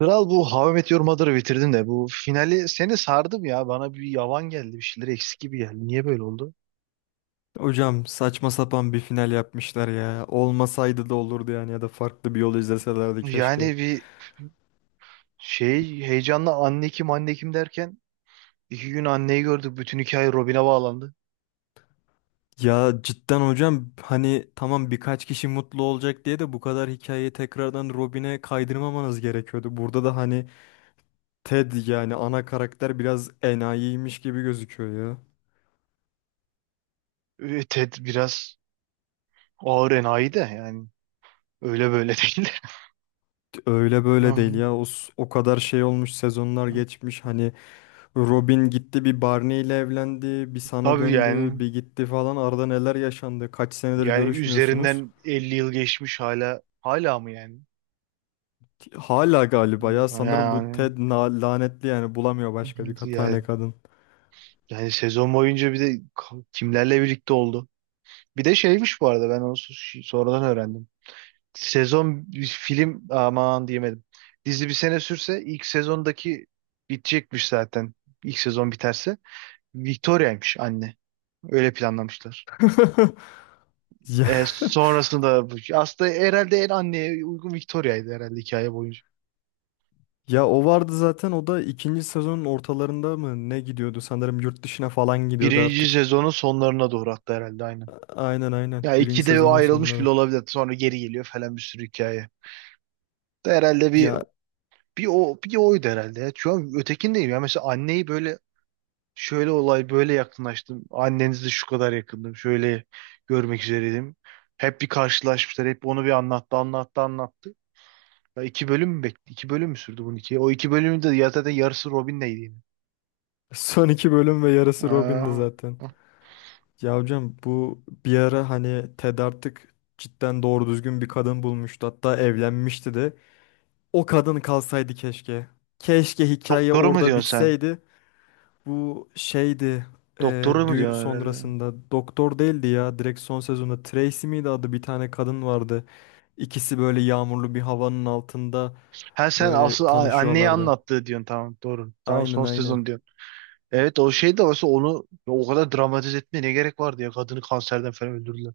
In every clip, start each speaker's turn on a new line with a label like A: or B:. A: Kral bu How I Met Your Mother'ı bitirdin de bu finali seni sardım ya. Bana bir yavan geldi, bir şeyler eksik gibi geldi. Niye böyle oldu?
B: Hocam saçma sapan bir final yapmışlar ya. Olmasaydı da olurdu yani ya da farklı bir yol izleselerdi keşke.
A: Yani bir şey heyecanla anne kim, anne kim derken iki gün anneyi gördük. Bütün hikaye Robin'e bağlandı.
B: Ya cidden hocam hani tamam birkaç kişi mutlu olacak diye de bu kadar hikayeyi tekrardan Robin'e kaydırmamanız gerekiyordu. Burada da hani Ted yani ana karakter biraz enayiymiş gibi gözüküyor ya.
A: Ted biraz ağır enayi de, yani öyle böyle değil.
B: Öyle
A: Hı
B: böyle değil
A: hı.
B: ya. O, o kadar şey olmuş sezonlar geçmiş hani Robin gitti bir Barney ile evlendi bir sana
A: Tabii
B: döndü
A: yani
B: bir gitti falan arada neler yaşandı kaç senedir
A: yani
B: görüşmüyorsunuz.
A: üzerinden 50 yıl geçmiş, hala mı yani?
B: Hala galiba ya
A: Hı.
B: sanırım bu
A: Yani
B: Ted lanetli yani bulamıyor başka bir
A: yani,
B: tane kadın.
A: yani sezon boyunca bir de kimlerle birlikte oldu? Bir de şeymiş bu arada, ben onu sonradan öğrendim. Sezon bir film aman diyemedim. Dizi bir sene sürse ilk sezondaki bitecekmiş zaten. İlk sezon biterse. Victoria'ymış anne. Öyle planlamışlar.
B: Ya,
A: Sonrasında aslında herhalde en anneye uygun Victoria'ydı herhalde hikaye boyunca.
B: ya, o vardı zaten o da ikinci sezonun ortalarında mı ne gidiyordu sanırım yurt dışına falan gidiyordu
A: Birinci
B: artık.
A: sezonun sonlarına doğru hatta, herhalde aynen.
B: Aynen aynen,
A: Ya
B: birinci
A: ikide
B: sezonun
A: ayrılmış
B: sonları.
A: bile olabilir. Sonra geri geliyor falan, bir sürü hikaye. Herhalde bir
B: Ya
A: bir o bir oydu herhalde, ya. Şu an ötekindeyim ya. Mesela anneyi böyle. Şöyle olay, böyle yakınlaştım. Annenizi şu kadar yakındım. Şöyle görmek üzereydim. Hep bir karşılaşmışlar. Hep onu bir anlattı, anlattı, anlattı. Ya iki bölüm mü, bekle? İki bölüm mü sürdü bunun, iki? O iki bölümün de ya zaten yarısı Robin'leydi yine.
B: son iki bölüm ve yarısı Robin'di
A: Aa.
B: zaten. Ya hocam bu bir ara hani Ted artık cidden doğru düzgün bir kadın bulmuştu, hatta evlenmişti de. O kadın kalsaydı keşke. Keşke hikaye
A: Doktoru mu
B: orada
A: diyorsun sen?
B: bitseydi. Bu şeydi,
A: Doktoru mu
B: düğün
A: diyorsun herhalde?
B: sonrasında doktor değildi ya, direkt son sezonda Tracy miydi adı, bir tane kadın vardı. İkisi böyle yağmurlu bir havanın altında
A: Ha sen asıl
B: böyle
A: anneyi
B: tanışıyorlardı.
A: anlattığı diyorsun, tamam doğru. Tamam,
B: Aynen
A: son
B: aynen.
A: sezon diyorsun. Evet, o şey de varsa onu ya, o kadar dramatize etmeye ne gerek vardı ya, kadını kanserden falan öldürdüler.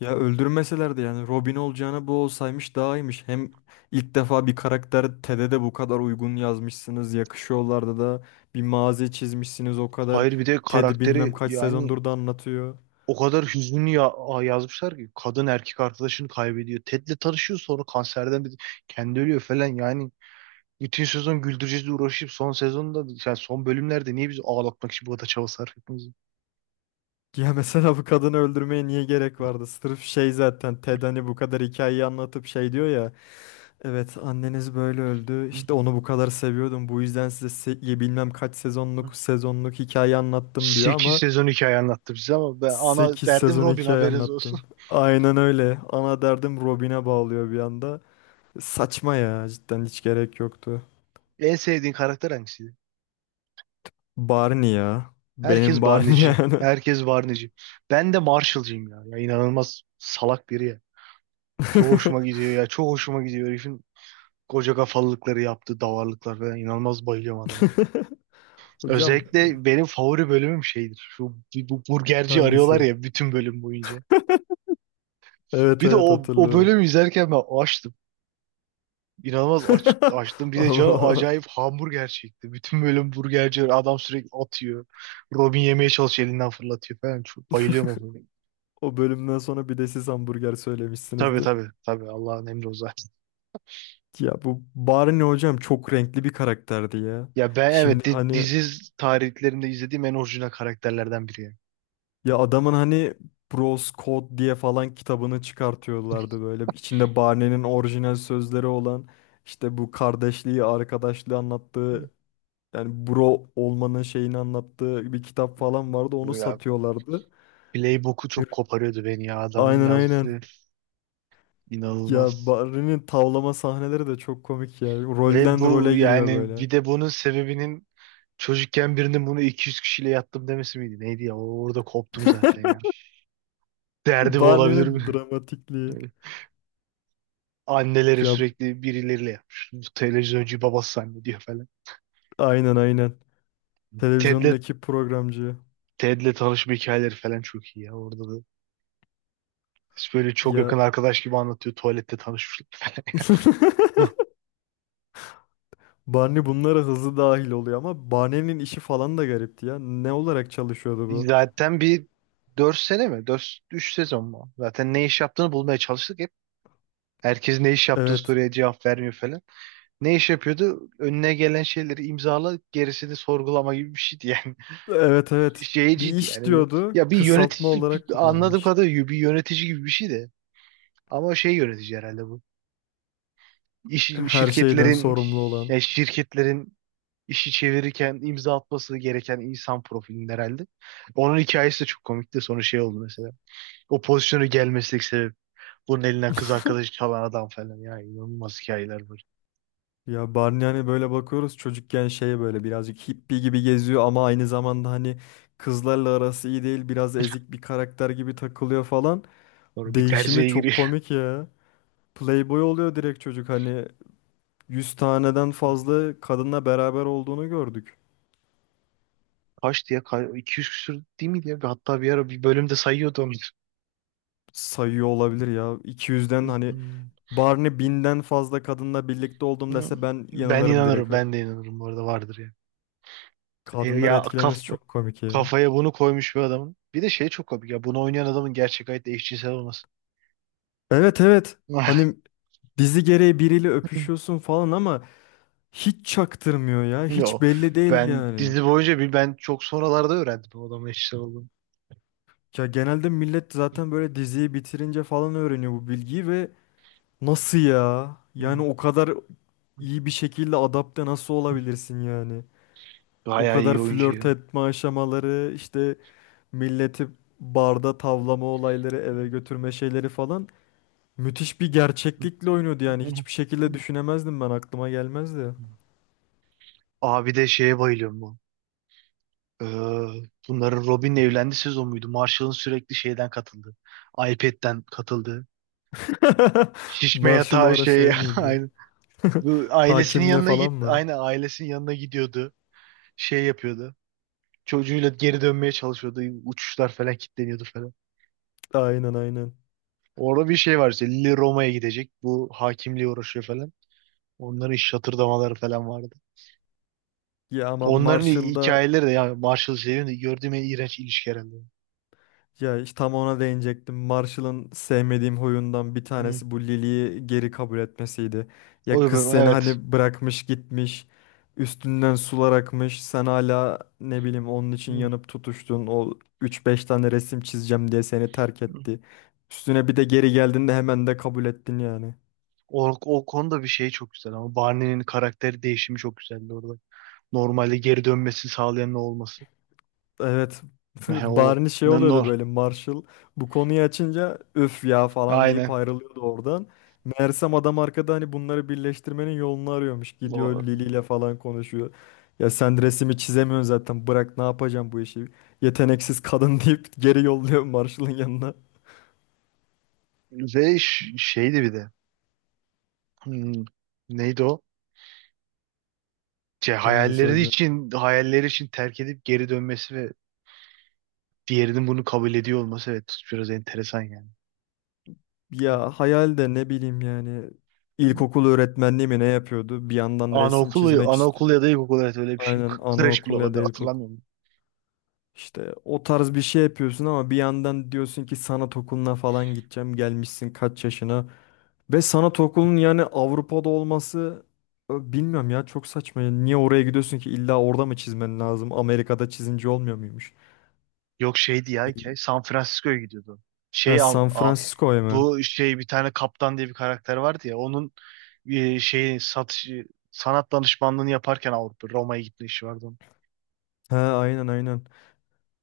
B: Ya öldürmeselerdi, yani Robin olacağına bu olsaymış daha iyiymiş. Hem ilk defa bir karakter, Ted'e de bu kadar uygun yazmışsınız. Yakışıyorlardı da, bir mazi çizmişsiniz o kadar.
A: Hayır, bir de
B: Ted
A: karakteri
B: bilmem kaç
A: yani.
B: sezondur da anlatıyor.
A: O kadar hüzünlü ya yazmışlar ki, kadın erkek arkadaşını kaybediyor. Ted'le tanışıyor, sonra kanserden kendi ölüyor falan yani. Bütün sezon güldüreceğiz diye uğraşıp son sezonda, yani son bölümlerde niye bizi ağlatmak için bu kadar çaba sarf ettiğimizi.
B: Ya mesela bu kadını öldürmeye niye gerek vardı? Sırf şey, zaten Ted hani bu kadar hikayeyi anlatıp şey diyor ya. Evet anneniz böyle öldü. İşte onu bu kadar seviyordum. Bu yüzden size bilmem kaç sezonluk sezonluk hikaye anlattım diyor
A: 8
B: ama
A: sezon hikaye anlattı bize ama ben ana
B: 8
A: derdim
B: sezon
A: Robin,
B: hikaye
A: haberiniz olsun.
B: anlattım. Aynen öyle. Ana derdim Robin'e bağlıyor bir anda. Saçma ya, cidden hiç gerek yoktu.
A: En sevdiğin karakter hangisiydi?
B: Barney ya. Benim
A: Herkes
B: Barney
A: Barney'ci.
B: yani.
A: Herkes Barney'ci. Ben de Marshall'cıyım ya. Ya inanılmaz salak biri ya. Çok hoşuma gidiyor ya. Çok hoşuma gidiyor herifin. Koca kafalılıkları yaptı, davarlıklar falan, inanılmaz bayılıyorum adamı.
B: Hocam
A: Özellikle benim favori bölümüm şeydir. Şu bu burgerci arıyorlar
B: hangisi?
A: ya bütün bölüm boyunca.
B: Evet
A: Bir de
B: evet,
A: o
B: hatırlıyorum.
A: bölümü izlerken ben açtım. İnanılmaz açtım. Bir de canı
B: Ama
A: acayip hamburger çekti. Bütün bölüm burgerci adam sürekli atıyor. Robin yemeye çalışıyor, elinden fırlatıyor falan. Çok bayılıyorum o bölümü.
B: o bölümden sonra bir de siz hamburger
A: Tabii
B: söylemişsinizdir.
A: tabii tabii, Allah'ın emri o zaten.
B: Ya bu Barney hocam çok renkli bir karakterdi ya.
A: Ya ben evet,
B: Şimdi hani,
A: dizi tarihlerinde izlediğim en orijinal karakterlerden biri, yani.
B: ya adamın hani Bros Code diye falan kitabını çıkartıyorlardı böyle. İçinde Barney'nin orijinal sözleri olan, işte bu kardeşliği, arkadaşlığı anlattığı, yani bro olmanın şeyini anlattığı bir kitap falan vardı. Onu
A: Ya
B: satıyorlardı.
A: Playbook'u çok
B: Bir-
A: koparıyordu beni ya, adamın
B: Aynen aynen.
A: yazdığı
B: Ya
A: inanılmaz.
B: Barney'nin tavlama sahneleri de çok komik ya.
A: Ve
B: Rolden
A: bu
B: role giriyor
A: yani,
B: böyle.
A: bir de bunun sebebinin çocukken birinin bunu 200 kişiyle yattım demesi miydi? Neydi ya? Orada koptum zaten ya. Derdi bu olabilir
B: Barney'nin
A: mi?
B: dramatikliği.
A: Böyle anneleri
B: Ya
A: sürekli birileriyle yapmış. Bu televizyoncu babası zannediyor falan.
B: aynen aynen.
A: Ted'le
B: Televizyondaki programcı.
A: Ted'le tanışma hikayeleri falan çok iyi ya, orada da. Böyle çok
B: Ya
A: yakın arkadaş gibi anlatıyor. Tuvalette tanışmışlar falan.
B: Barney bunlara hızlı dahil oluyor ama Barney'nin işi falan da garipti ya. Ne olarak çalışıyordu bu?
A: Zaten bir 4 sene mi? Dört 3 sezon mu? Zaten ne iş yaptığını bulmaya çalıştık. Herkes ne iş yaptığı
B: Evet.
A: soruya cevap vermiyor falan. Ne iş yapıyordu? Önüne gelen şeyleri imzala, gerisini sorgulama gibi bir şeydi yani.
B: Evet evet. Bir
A: Şeyciydi
B: iş
A: yani.
B: diyordu.
A: Ya bir
B: Kısaltma
A: yönetici,
B: olarak
A: anladığım
B: kullanmış.
A: kadarıyla bir yönetici gibi bir şeydi. Ama şey yönetici herhalde bu. İş,
B: Her şeyden
A: şirketlerin,
B: sorumlu olan.
A: yani şirketlerin işi çevirirken imza atması gereken insan profilinin herhalde. Onun hikayesi de çok komikti. Sonra şey oldu mesela. O pozisyonu gelmesek sebep. Bunun elinden kız arkadaşı çalan adam falan. Ya inanılmaz hikayeler var.
B: Ya Barney hani böyle bakıyoruz, çocukken şey böyle birazcık hippie gibi geziyor ama aynı zamanda hani kızlarla arası iyi değil, biraz ezik bir karakter gibi takılıyor falan.
A: Sonra bir
B: Değişimi
A: terziye
B: çok
A: giriyor.
B: komik ya. Playboy oluyor direkt çocuk, hani 100 taneden fazla kadınla beraber olduğunu gördük.
A: Kaçtı ya? 200 küsür değil miydi ya? Hatta bir ara bir bölümde sayıyordu onu.
B: Sayıyor olabilir ya, iki
A: Hı
B: yüzden
A: hı.
B: hani Barney 1000'den fazla kadınla birlikte oldum
A: Hı.
B: dese ben
A: Ben
B: inanırım direkt
A: inanırım.
B: o.
A: Ben de inanırım. Bu arada vardır ya.
B: Kadınları
A: Ya
B: etkilemesi çok komik ya.
A: kafaya bunu koymuş bir adamın. Bir de şey çok komik ya. Bunu oynayan adamın gerçek hayatta eşcinsel olması.
B: Evet evet, hani dizi gereği biriyle öpüşüyorsun falan ama hiç çaktırmıyor ya. Hiç
A: Yo.
B: belli değil
A: Ben
B: yani.
A: dizi boyunca, bir ben çok sonralarda öğrendim o adamın eşcinsel olduğunu.
B: Ya genelde millet zaten böyle diziyi bitirince falan öğreniyor bu bilgiyi ve nasıl ya?
A: Hı
B: Yani o kadar
A: hı.
B: iyi bir şekilde adapte nasıl olabilirsin yani? O
A: Bayağı
B: kadar
A: iyi oyuncu
B: flört
A: ya.
B: etme aşamaları, işte milleti barda tavlama olayları, eve götürme şeyleri falan müthiş bir gerçeklikle oynuyordu
A: Hı
B: yani. Hiçbir şekilde
A: hı.
B: düşünemezdim, ben aklıma gelmezdi.
A: Abi de şeye bayılıyorum bu. Ee, Bunların Robin'le evlendiği sezon muydu? Marshall'ın sürekli şeyden katıldı. iPad'den katıldı. Şişme
B: Marshall o
A: yatağı
B: ara
A: şey
B: şey miydi?
A: aynı. Bu ailesinin
B: Hakimliğe
A: yanına
B: falan
A: git.
B: mı?
A: Aynı ailesinin yanına gidiyordu. Şey yapıyordu. Çocuğuyla geri dönmeye çalışıyordu. Uçuşlar falan kilitleniyordu falan.
B: Aynen aynen.
A: Orada bir şey var işte. Lily Roma'ya gidecek. Bu hakimliğe uğraşıyor falan. Onların iş şatırdamaları falan vardı.
B: Ya ama
A: Onların
B: Marshall'da,
A: hikayeleri de yani, Marshall şeyin de gördüğüm en iğrenç ilişki herhalde.
B: ya işte tam ona değinecektim. Marshall'ın sevmediğim huyundan bir
A: Hı.
B: tanesi bu Lily'yi geri kabul etmesiydi.
A: O,
B: Ya kız seni
A: evet.
B: hani bırakmış gitmiş. Üstünden sular akmış. Sen hala ne bileyim onun için
A: Hı.
B: yanıp tutuştun. O üç beş tane resim çizeceğim diye seni terk etti. Üstüne bir de geri geldiğinde hemen de kabul ettin yani.
A: O konuda bir şey çok güzel, ama Barney'nin karakteri değişimi çok güzeldi orada. Normalde geri dönmesi sağlayan ne olması.
B: Evet.
A: He, o
B: Barney şey
A: ne
B: oluyordu
A: nor.
B: böyle, Marshall bu konuyu açınca öf ya falan deyip
A: Aynen.
B: ayrılıyordu oradan. Meğersem adam arkada hani bunları birleştirmenin yolunu arıyormuş. Gidiyor
A: O,
B: Lily ile falan konuşuyor. Ya sen resmi çizemiyorsun zaten, bırak ne yapacağım bu işi. Yeteneksiz kadın deyip geri yolluyor Marshall'ın yanına.
A: ve şeydi bir de. Hmm, Neydi o? Şey,
B: Hangisi
A: hayalleri
B: hocam?
A: için hayalleri için terk edip geri dönmesi ve diğerinin bunu kabul ediyor olması, evet biraz enteresan yani.
B: Ya hayal de ne bileyim yani, ilkokul öğretmenliği mi ne yapıyordu? Bir yandan resim
A: Anaokulu,
B: çizmek
A: anaokul
B: istiyor.
A: ya da ilkokul, evet öyle bir şey.
B: Aynen
A: Kreş bile
B: anaokul ya da
A: olabilir,
B: ilkokul.
A: hatırlamıyorum.
B: İşte o tarz bir şey yapıyorsun ama bir yandan diyorsun ki sanat okuluna falan gideceğim. Gelmişsin kaç yaşına. Ve sanat okulunun yani Avrupa'da olması, bilmiyorum ya, çok saçma ya. Niye oraya gidiyorsun ki, illa orada mı çizmen lazım? Amerika'da çizince olmuyor muymuş?
A: Yok, şeydi ya hikaye. San Francisco'ya gidiyordu. Şey
B: Ha, San
A: Am-
B: Francisco'ya mı?
A: Bu şey, bir tane kaptan diye bir karakter vardı ya, onun şeyi satış sanat danışmanlığını yaparken Avrupa Roma'ya gitme işi vardı onun.
B: Ha, aynen aynen.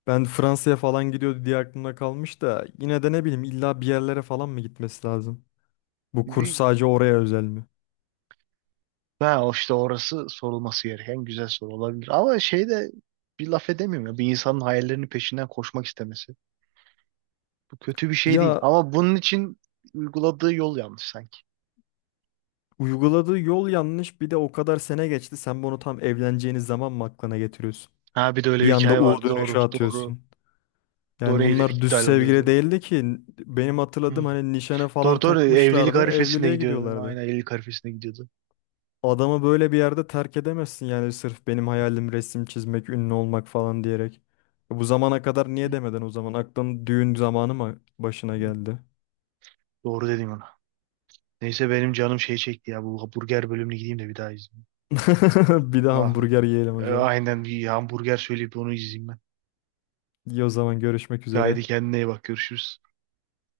B: Ben Fransa'ya falan gidiyordu diye aklımda kalmış da, yine de ne bileyim, illa bir yerlere falan mı gitmesi lazım? Bu kurs
A: E,
B: sadece oraya özel mi?
A: Ha, o işte orası sorulması gereken güzel soru olabilir. Ama şey de bir laf edemiyorum ya. Bir insanın hayallerinin peşinden koşmak istemesi. Bu kötü bir şey değil.
B: Ya
A: Ama bunun için uyguladığı yol yanlış sanki.
B: uyguladığı yol yanlış. Bir de o kadar sene geçti. Sen bunu tam evleneceğiniz zaman mı aklına getiriyorsun?
A: Ha bir de öyle
B: Bir
A: bir
B: anda
A: hikaye
B: U
A: vardı. Doğru,
B: dönüşü
A: doğru.
B: atıyorsun.
A: Doğru,
B: Yani
A: evlilik
B: bunlar düz
A: iptal
B: sevgili
A: oluyordu.
B: değildi ki. Benim
A: Hı.
B: hatırladığım hani nişana
A: Doğru
B: falan
A: doğru, evlilik
B: takmışlardı.
A: arifesinde
B: Evliliğe
A: gidiyordu.
B: gidiyorlardı.
A: Aynen, evlilik arifesinde gidiyordu.
B: Adamı böyle bir yerde terk edemezsin yani, sırf benim hayalim resim çizmek, ünlü olmak falan diyerek. E, bu zamana kadar niye demeden o zaman? Aklın düğün zamanı mı başına
A: Hı.
B: geldi?
A: Doğru dedim ona. Neyse benim canım şey çekti ya. Bu hamburger bölümüne gideyim de bir daha izleyeyim.
B: Bir de
A: Ah,
B: hamburger yiyelim hocam.
A: aynen bir hamburger söyleyip onu izleyeyim ben.
B: İyi, o zaman görüşmek üzere.
A: Haydi kendine iyi bak. Görüşürüz.